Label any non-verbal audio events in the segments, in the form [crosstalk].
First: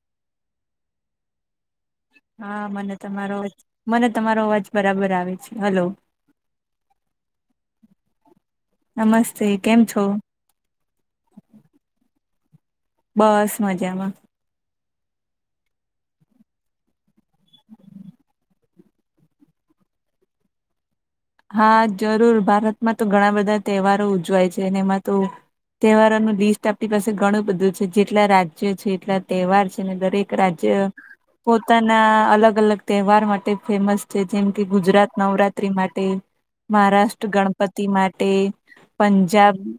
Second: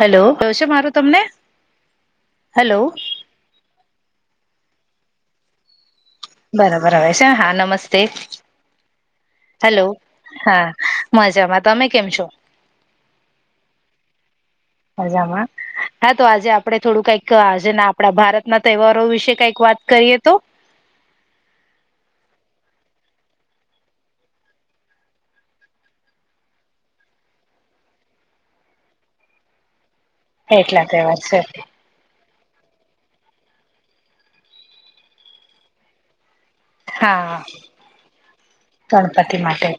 Hello ક છે મારું તમને. હા હેલો મને તમારો અજ મને તમારો અવાજ બરાબર આવે છે હલો બરાબર હવે છે હા નમસ્તે. નમસ્તે કેમ હેલો છો? હા મજામાં તમે કેમ છો? બસ મજામાં. મજામાં. હા તો આજે આપડણે થોડું કઈક આજેના આપડા ભારતના તહેવારો વિશે કઈક વાત કરીએ તો. હા જરૂર ભારતમાં તો ઘણા બધા તહેવારો ઉજવાય છે એમાં તો તહેવારો ન લિસ્ટ આપણી પાસે ઘણું બધું છે જેટલા રાજ્યો છે એટલા તહેવાર છે ને દરેક રાજ્ય એટલા તહેવાર છે પોતાના ના અલગ અલગ તહેવાર માટે ફેમસ છે જેમ કે ગુજરાત નવરાત્રી માટે મહારાષ્ટ્ર હા ગણપતિ માટે ગણપતિ પંજાબ માટે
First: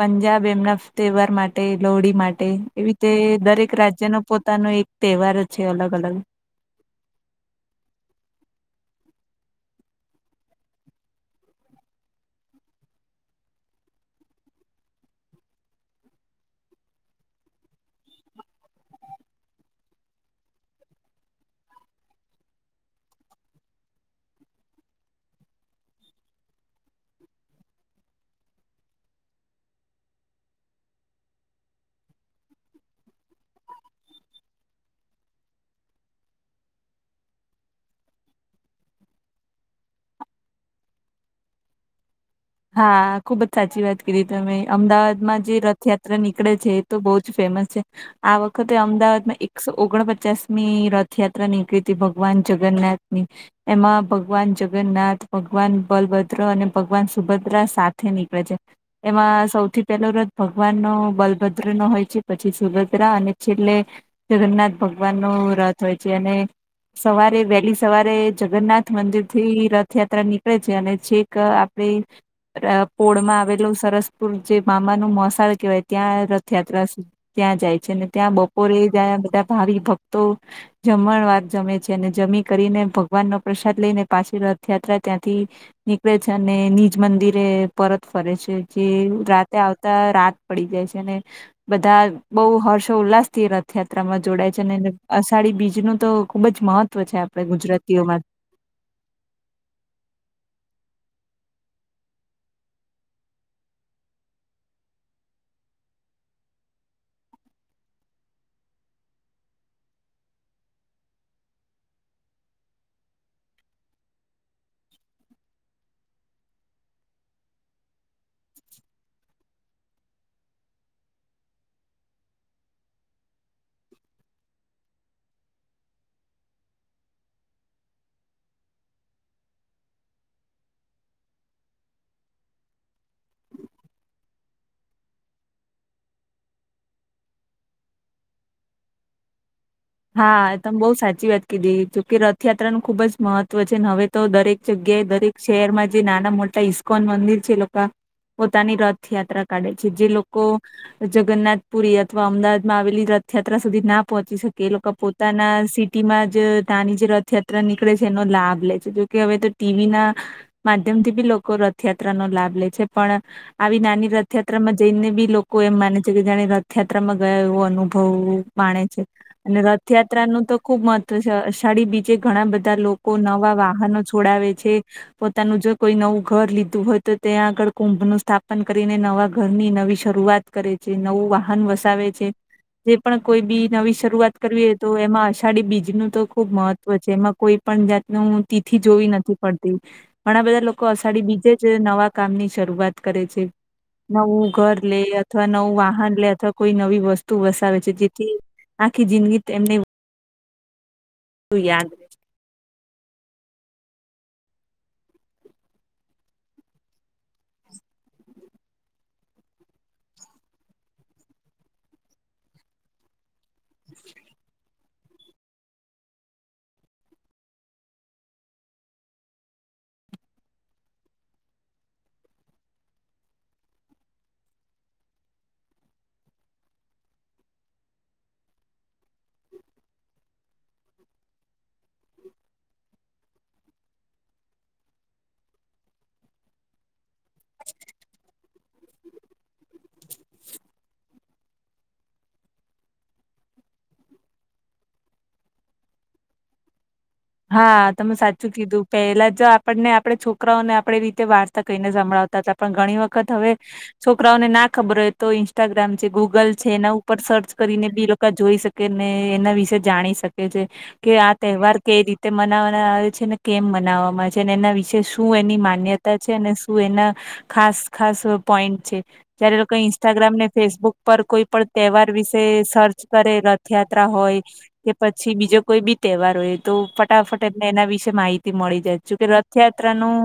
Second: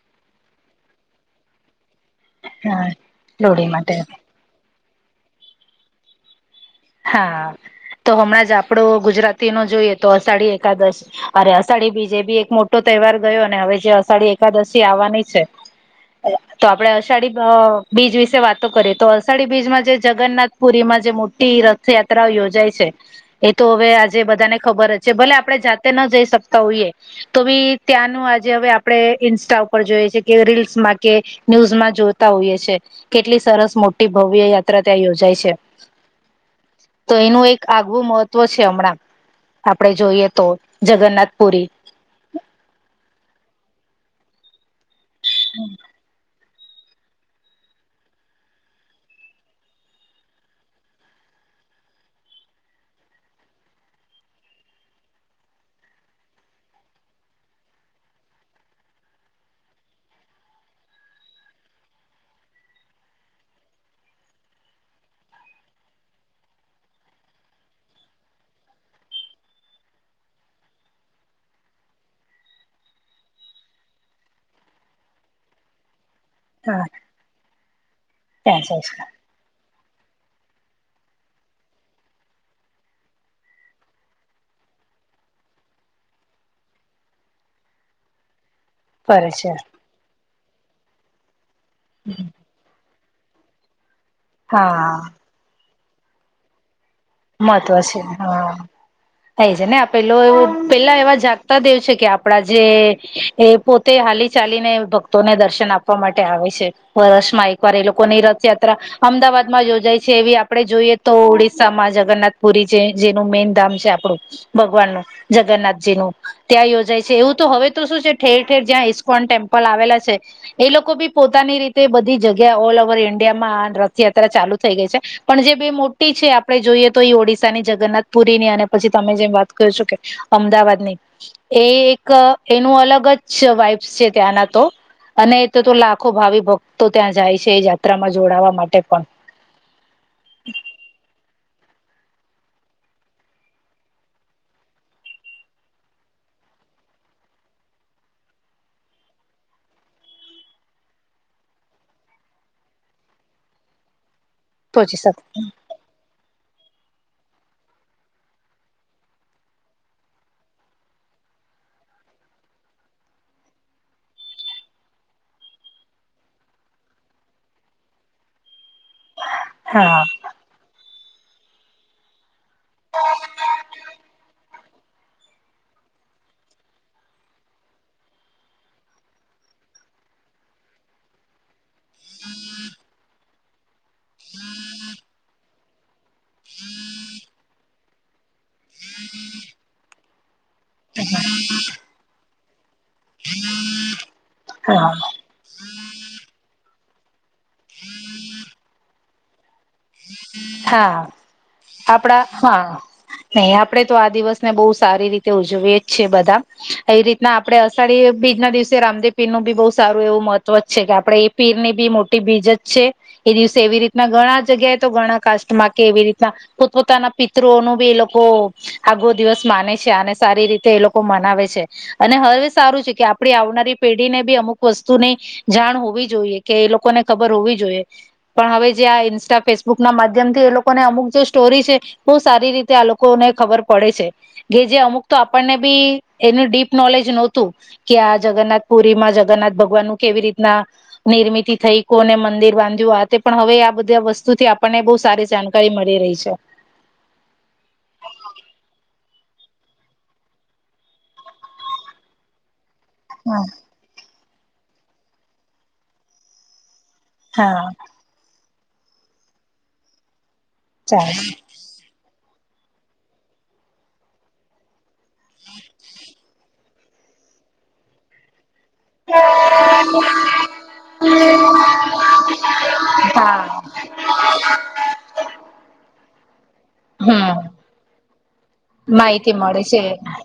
પંજાબ એમના તહેવાર માટે લોડી માટે હા એવી રીતે લોહડી દરેક માટે રાજ્યનો. પોતાનો એક તહેવાર છે અલગ અલગ. હા તો હમણાં જ આપડો ગુજરાતી નો જોઈએ તો અષાઢી એકાદશ. અરે અષાઢી બીજે બી એક મોટો તહેવાર ગયો ને હવે જે અષાઢી એકાદશી આવવાની છે. તો આપડે અષાઢી બીચ વિશે વાતો કરીએ તો અષાઢી બીચમાં જે જગન્નાથ પુરીમાં જે મો ટી રથયાત્રાઓ યોજાય છે. એ તો હવે આજે બધાને ખબર જ છે ભલે આપણે જાતે ન જઈ શકતા હોઈએ. તો ભી ત્યાંનું આજે હવે આપણે ઈન્સ્ટા ઉપર જોઈએ છે કે રીલ્સ માં કે ન્યૂઝમાં જોતા હોઈએ છે કેટલી સરસ મોટી ભવ્ય યાત્રા ત્યાં યોજાય છે. તો એનું એક આગવું મહત્વ છે હમણાં આપડે જોઈએ તો જગન્નાથ પુરી. હા ખુબ જ સાચી વાત કરી તમે અમદાવાદમાં જે રથયાત્ર નીકળે છે એ તો બહુ જ ફેમસ છે. આ વખતે અમદાવાદમાં એકસો ઓગણપચાસ ની રથયાત્રા નીકળી હતી ભગવાન જગન્નાથ ની. એમાં ભગવાન જગન્નાથ ભગવાન બલભદ્ર અને ભગવાન સુભદ્રા સાથે નીકળે છે. એમાં સૌથી પહેલો રથ ભગવાન નો બલભદ્ર નો હોય છે પછી સુભદ્રા અને છેલ્લે જગન્નાથ ભગવાન ન રથ હોય છે અને સવારે વહેલી સવારે જગન્નાથ મંદિર થી રથયાત્રા નીકળે છે અને છેક આપ પોળમાં આવેલું સરસપુર જે મામાનું મોસાળ કહેવાય ત્યાં હા રથયાત્રા ત્યાં જાય છે અનેને ત્યાં બપોરે જાય જ છે બધા ભાવિ ભક્તો જમણ વાર જમે છે અને જમી કરીને ભગવાન નો પ્રસાદ લઈને પાછી રથયાત્રા ત્યાંથી નીકળે છે અને નિજ મંદિરે પરત ફરે છે જે ફરે છે રાતે આવ રાત પડી જાય છે અનેને બધા બહ હર્ષો ઉલ્લાસથી રથયાત્રામાં જોડાય છે ને હા અષાઢી બીજ નું તો ખુબ જ મહત્વ છે આપણે મહત્વ છે ગુજરાતીઓમાં હા. થાય છે ને પેલો એવ પેલા એવા જાગતા દેવ છે કે આપડા જે એ પો તે હાલી ચાલીને ભક્તોને દર્શન આપવા માટે આવે છે. વર્ષમાં એકવાર એ લોકોની રથયાત્રા અમદાવાદ માં યોજાય છે એવી આપડે જોઈએ તો ઓડિસ્શસામાં જ જગન્નાથ પુરી છે જેનું મેન ધામ છે આપણું ભગવાનનું જગન્નાથજીનું. ત્યાં યોજાય છે એવું તો હવે તો શું છે ઠેર ઠેર જ્યાં ઇસ્કોન ટેમ્પલ આવેલા છે. એ લોકો બી પોતાની રીતે બધી જગ્યા ઓલ ઓવર ઈન્ડિયામાં રથયાત્રા ચાલુ થઈ ગઈ છે. પણ જે બે મોટી છે આપણે જોઈએ. તો એ ઓડિશા ની જગન્નાથ પુરી ની અને પછી તમે જેમ વાત કર છો કે અમદાવાદ ની. એ એક એનું અલગ જ વાઈપ્સ છે ત્યાંના તો અને એ તો તો લાખો ભાવિ ભક્તો ત્યાં જાય છે એ યાત્રામાં જોડાવા માટે પણ. હા તમે બહુ સાચી વાત કીધી જોકે રથયાત્રા નું ખુબ જ મહત્વ છે હવે તો દરેક જગ્યાએ દરેક શહેરમાં જે નાના મોટા ઇસ્કોન મંદિર છે એ લોકો. પોતાની રથયાત્રા કાઢે છે જે લોકો. જગન્નાથપુરી અથવા અમદાવાદ માં આવેલી રથયાત્રા સુધી ના પહોંચી શકે. કે લોકો પહોંચી શકે પોતાના સ. માં જ તંની જે રથયાત્રા નીકળે છે એનો લાભ લે છે જોકે હવે તો ટીવી ના. માધ્યમ થી બી લોકો રથયાત્રા નો લાભ લે છે પણ. આવી નાની રથયાત્રામાં જઈને બી લોકો એમ માને છે કે જાણે રથયાત્રામાં ગયા એવો અનુભવું. માણે છે- અને હા રથયાત્રા નું તો ખુબ મહત્વ છે અષાઢી બીજે ઘણા બધા લોકો નવા વાહનો છોડાવે છે પોતાનું જો કોઈ નવું ઘર લીધું હોય તો ત્યાં આગળ કુંભનું સ્થાપન કરીને નવા ઘરની નવી શરૂઆત કરે છે નવું વાહન વસાવે છે જે પણ કોઈ બી નવી શરૂઆત કરવીએ તો એમાં અષાઢી બીજનું તો ખુબ મહત્વ છે એમાં કોઈ પણ જાતનું તિથિ જોવી નથી પડતી ઘણા બધા લોકો અષાઢી બીજે જ નવા કામ ની શરૂઆત કરે છે નવું ઘર હા લે અથવા નવું વાહન લે અથવા કોઈ નવી વસ્તુ વસાવે છે જેથી કે જિંદગી એમને હા- યાદ રહે. આપડા -હા નહી આપણે તો આ દિવસને બહુ સારી રીતે ઉજવીએ જ છીએ બધા એવી રીતના આપડે અષાઢી બીજના દિવસે રામદેવ પીર નું બી બઉ સારું એવું મહત્વ જ છે કે આપડે-ઈ પીર ની બી મોટી બીજ જ છે એ દિવસે એવી રીતના ઘણા જગ્યાએ તો ઘણા કાષ્ટ માં કે એવી રીતના પોતપોતાના પિત્રો નો બી એ લોકો આગો દિવસ માને છે અને સારી રીતે એ લોકો મનાવે છે અને હવે બી સારું છે કે આપડી આવનારી પેઢી ને બી અમુક વસ્તુને જાણ હોવી જોઈએ કે એ લોકોને ખબર હોવી જોઈએ -પણ હવે જે આ ઇન્સ્ટા ફેસબુક ના માધ્યમ થી એ લોકોને અમુક જે સ્ટોરી છે બહુ સારી રીતે આ લોકો કોને ખબર પડે છે કે જે અમુક તો આપણને બી એનું ડીપ નોલેજ નતું તુ-કે આ જગન્નાથ પુરી માં જગન્નાથ ભગવાન નું કેવી રીતના નિર્મિતિ થઈ કો ને મંદિર બાંધ્યું આ તે પણ હવે આ બધા વસ્તુથી આપ આપણને બહુ સારી જાણકારી મળી રહી છે હા તમે સાચું કીધું પેલા જો આપણને આપે છોકરાઓને આપે રીતે વા રતા કઈને સંભળાવતા હતા પણ ઘણી વખત વખત હા હવે છોકરાઓને ના ખબર હોય તો ઇન્સ્ટાગ્રામ છે ગૂગલ નવું ઉપર સર્ચ હા કરીને બી એ લોકો જોઈ શકે ને એના વિશે જાણી શકે છે ચાલ કે આ તહેવાર કઈ રીતે મનાવવામાં આવે છે ને કેમ મનાવવામાં આવે છે અને એના વિશે શું એની માન્યતા છે અને શું એના- ખાસ ખાસ પોઈન્ટ છે જયારે લોકો ઇન્સ્ટાગ્રામ ને ફેસબુક પર કોઈ પણ તહેવાર વિશે સર્ચ કરે હા રથયાત્રા હોય કે પછી બીજો કોઈ બી તહેવાર હોય તો ફટાફટ હમ એમને એના વિશે માહિતી મળી જાય જો કે માહિતી મળે છે રથયાત્રાનું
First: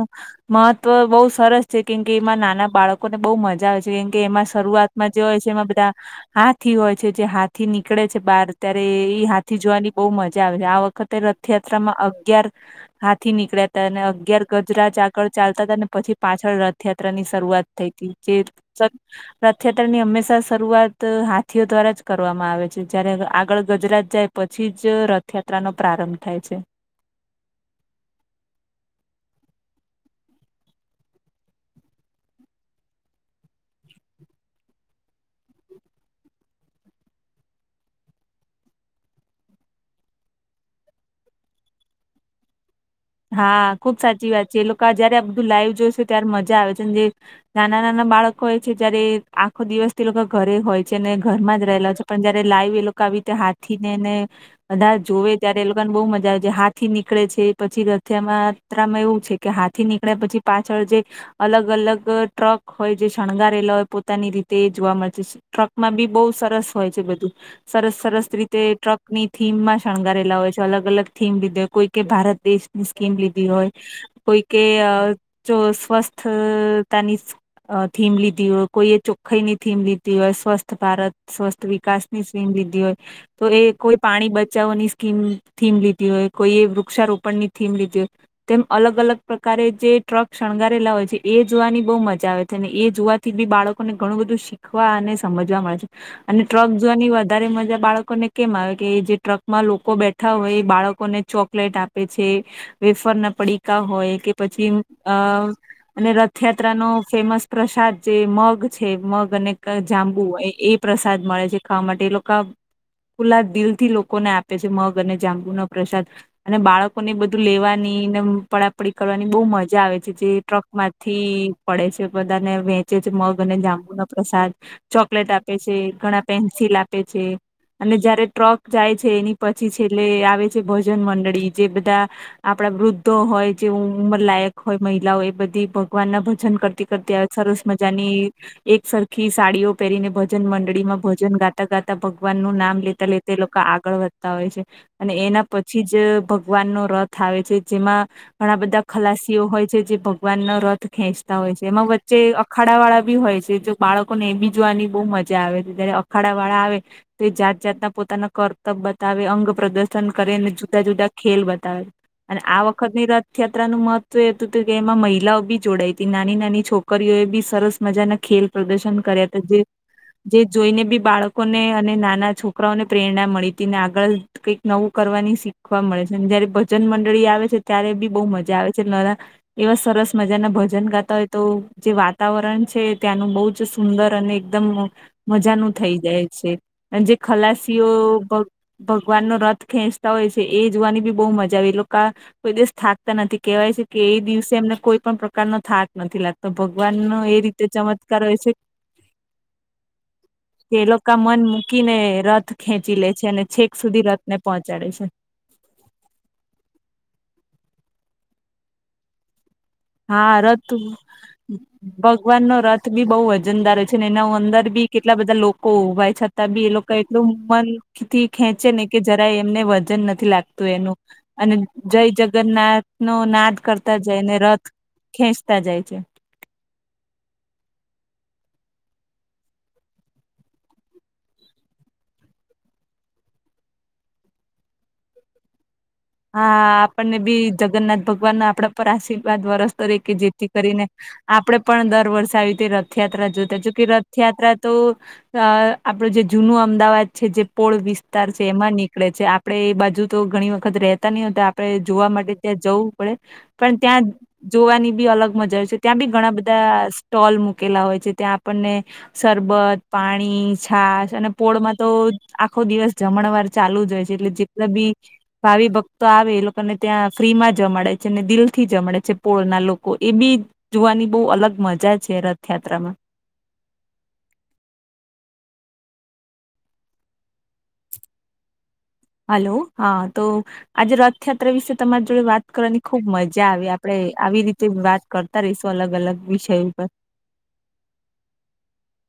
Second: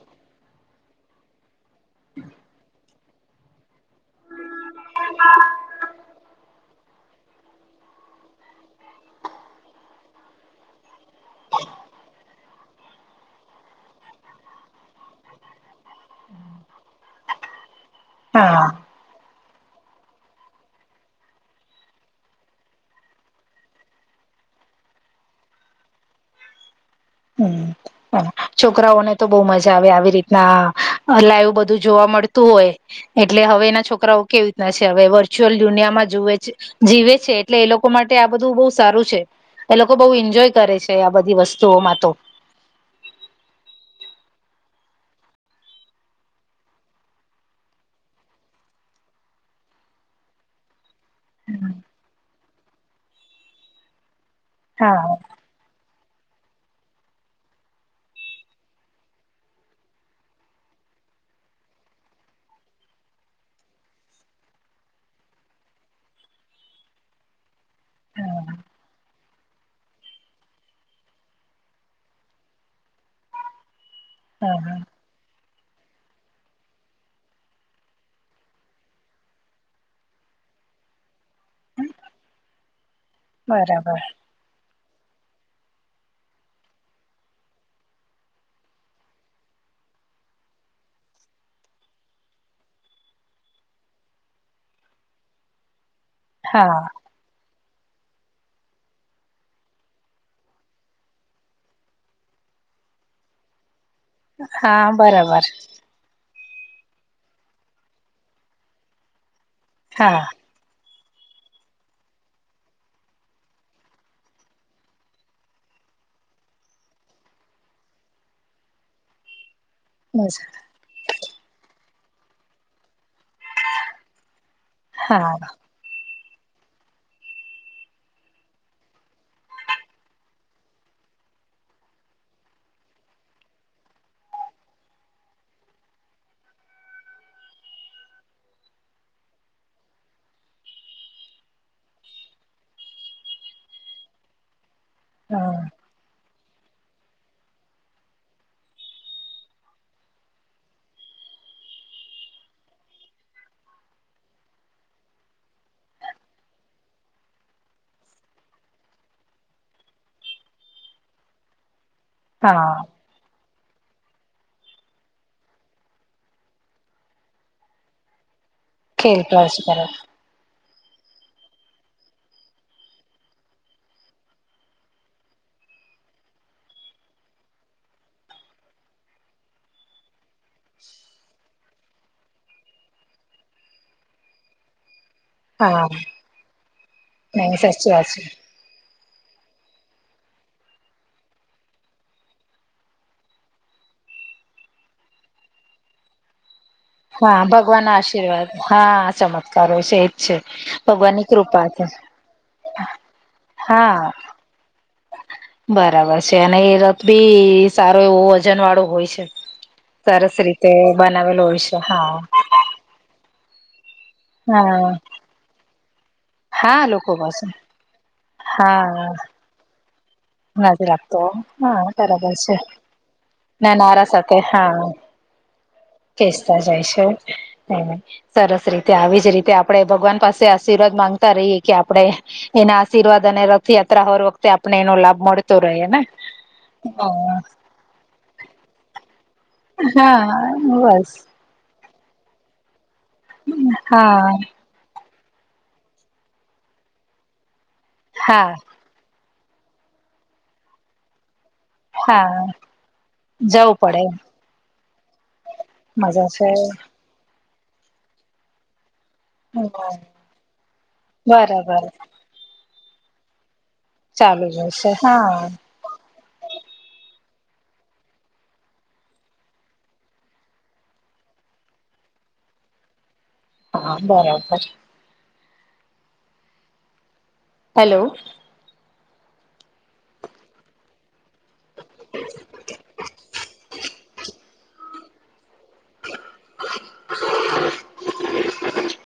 મહત્વ બહુ સરસ છે કેમ કે એમાં નાના બાળકો લોકોને બહુ મજા આવે છે કેમ કે એમાં શરૂઆતમાં જે હોય છે એમાં બધા હાથી હોય છે જે હાથી નીકળે છે બાર ત્યારે એ હાથી જોવાની બહુ મજા આવે છે આ વખત તે-રથયાત્રામાં અગિયાર હાથી નીકળ્યા હતા અને અગિયાર ગજરાજ આગળ ચાલતા હતા ને પછી પાછળ રથયાત્રા ની શરૂઆત થઈ હતી ચ હા સ [unintelligible] રથયાત્રા ની હંમેશા શરૂઆત હાથીઓ દ્વારા જ કરવામાં આવે છે જયારે આગળ ગજરાજ જાય પછી જ રથયાત્રાનો પ્રારંભ થાય છે હમમ છોકરાઓને તો બહુ મજા આવે આવી રીતના લાઈવ બધું જોવા મળતું હોય એટલે હવે એના છોકરાઓ કેવી રીતના છે હવે વર્ચ્યુઅલ દુનિયામાં જોવે છે. જીવે છે એટલે એ લોકો માટે આ બધું બહુ સારું છે. એ લોકો બહુ એન્જોય કરે છે આ બધી વસ્તુઓમાં તો હા ખુબ સાચી વાત છે એ લોકો જયારે બધું લાઈવ જોઈશે ત્યારે મજા આવે છે જે નાના નાના બાળકો હોય છે જયારે આખો દિવસ થી લોકો ઘરે હોય છે ને ઘરમાં જ રહેલા છે પણ જયારે લાઈવ એ લોકો આવી રીતે હાથી ને ને બધા હા જોવે ત્યારે એ લોકોને બહુ મજા આવે છે હાથથી નીકળે છે. પછી રથ્યા માત્રામાં એવું છે કે હાથી નીકળ્યા પછી પાછળ જે અલગ અલગ ટ્રક હોય જે શણગારેલા હોય પોતાની રીતે જોવા મળશે ટ્રકમાં બી બહુ સરસ હોય છે બધું સરસ સરસ હા રીતે ટ્રક ની થીમમાં શણગારેલા હોય છે અલગ અલગ થીમ લીધે કોઈ કે ભારત દેશની સ્કીમ લીધી હોય કોઈ કે હા જો સ્વસ્થતાની અ થીમ લીધી હોય કોઈએ ચોખ્ખાઈ ની થીમ લીધી હોય સ્વસ્થ ભારત સ્વસ્થ વિકાસ ની સ્કીમ લીધી હોય તો એ કોઈ બરાબર પાણી બચાવવાની સ્કીમ થીમ લીધી હોય કોઈએ વૃક્ષારોપણ ની થીમ લીધી હોય તેમ અલગ અલગ પ્રકારે જે ટ્રક શણગારેલા હોય છે એ જોવાની બહુ મજા આવે છે અને એ જોવા થી બી બાળકો ને ઘણું બધું શીખવા અને સમજવા મળે છે અને ટ્રક હા જોવાની વાત વધારે મજા બાળકોને કેમ આવે કે જે ટ્રકમાં લોકો બેઠા હોય એ બાળકોને ચોકલેટ આપે છે વેફાર ના પડીકા હોય કે પછી હા અ બરાબર અને રથયાત્રા નો ફેમસ પ્રસાદ જે મગ છે મગ અને જાંબુ હા એ પ્રસાદ મળે છે ખાવા માટે એ લોકો ખુલા દિલ થી લોકોને આપે છે મગ અને જાંબુનો પ્રસાદ અને બાળક લોકો ને બધું લેવાની પડાપડી કરવાની બહુ મજા આવે છે જે ટ્રક માંથી પડે છે બધાને વેંચે છે મગ અને જાંબુનોો પ્રસાદ ચોકલેટ હા આપે છે ઘણા પેન્સિલ આપે છે અને જયારે ટ્રક જાય છે એની પછી છેલ્લે આવે છે ભજન મંડળી જે બધા આપણા વૃદ્ધો હોય જે ઉંમર લાયક હોય મહિલાઓય એ બધી ભગવાન ના ભજન કરતી ત સરસ મજાની એક સરખી સાડીઓ પહેરીને ભજન મંડળી માં ભજન ગાતા ગાતા ભગવાન નું નામ લેતા લેતા તે લોકો આગળ વધતા હોય છે અને એના હા પછી જ ભગવાનનોો રથ આવે છે જેમાં ઘણા બધા ખલાસીઓ હોય છે જે ભગવાન ન રથ ખેંચતા હોય છે એમાં વચ્ચે અખાડા વાળા બી હોય છે જો બાળકોને એ બી જોવાની બહુ મજા આવે છે ત્યારે અખાડા વાળા આવે તો જાત જાતના પોતાના કર્તવ્ય બતાવે અંગ પ્રદર્શન કરે અનેને જુદા જુદા ખેલ બતાવે અને આ હા વખતની ર રથયાત્રાનુંું મહત્વ એતું હતું કે એમાં મહિલાઓ બી જોડાઈ હતી નાની નાની છોકરીઓ એ બી સરસ મજાના ખેલ પ્રદર્શન ખેલ કર્યા હતા પ્રસ જેથી કરો જે જોઈને બી બાળકોને અને નાના છોકરાઓને પ્રેરણા મળી હતી ને આગળ કંઈક નવું કરવાની શીખવા મળે જયારે ભજન મંડળી આવે છે ત્યારે બી બહુ મજા આવે છે એવા સરસ મજા ના ભજન ગાતા હોય તો જે વાતાવરણ છે ત્યાંનું બહુ જ સુંદર અને એકદમ મજાનું હા થઈ જાય છે અને જે નહી ખલાસીઓ સાચી વાત છે ભગવાનનોો રથ ખેંચતા હોય છે એ જોવાની બી બહુ મજા આવે એ લોકો કોઈ દિવસ થાકતા નથી કેવાય છે કે એ દિવસે એમને કોઈ પણ પ્રકારનો થાક નથી લાગતો તો ભગવાન નો એ હા રીતે ભગવાન ના ચમત્કાર હોય આશીર્વાદ છે હા ચમત્કારો છે એજ છે કે એ લોકો ભગવાનની મન કૃપા છે મૂકીને રથ ખેંચી લે છે અને છેક સુધી હા રથને પહોંચાડે છે બરાબર છે અને એ રથ બી સારો એવો વજન વાળું હોય છે સરસ હા રથ રીતે બનાવેલો હોય છે હા ભગવાન નો રથ બી બહુ વજનદારો છે ને એના અંદર બી હા કેટલા બધા લોકો ઉભય છે તોબી એ હા લોકો એટલું પાસે મનથી ખેંચે ને હા કે જરા એમને વજન નથી લાગત નથી એનું રાખતો અને હા જય બરાબર છે જગન્નાથ નો નાદ ના કરતા નારા જાયને સાથે રથ હા ખેંચતા જાય છે ખેંચતા જાય છે સરસ રીતે આવી જ રીતે આપડણે ભગવાન પાસે આશીર્વાદ માંગતા રહીએ કે આપણે એના આશીર્વાદ અને રથયાત્રા હોર વખતે આપને એનો લાભ મળતો રહે ને હા આપણને હા બી જગન્નાથ ભગવાન ના આપડા પર આશીર્વાદ વરસ તરીકે જેથી હા કરીને બસ આપડણે પણ દર વર્ષે આવી રીતે રથયાત્રા જોતા જો કે હા રથયાત્રા તો આપડું જે જુનું અમદાવાદ છે જે પોળ વિસ્તાર છે હા એમાં નીકળે છે. આપણે બાજુ તો ઘણી વખત રતા નહીતા આપણે જોવા માટે હા ત્યાં જવું પડે જવું પણ ત્યા પડે જોવાની બી અલગ મજા હોય છે ત્યાં બી મજા ઘણા છે બધા સ્ટોલ મૂકેલા હોય છે, ત્યાં આપણને સરરબત પાણી છાાસ અને પોળમાં બરાબર તો આખો દિવસ જમણવાર ચાલુ જ એટલે ચાલુ જેટલા બી જશે હા ભાવિ ભક્ તો આવે એ લોકોને ત્યાં ફ્રી માં જમાડે છેને દિલ થી જમાડે છે, પોળ ના લોકો એ બી જોવાની બહુ અલગ મજા છે, રથયાત્રામા હા બરાબર હેલો હેલો હા તો આજે રથયાત્રા વિશે તમારી જોડે વાત કરવાની ખુબ મજા આવે આપડે આવી રીતે વાત કરતા રહીશું અલગ અલગ વિષયો ઉપર [inaudible]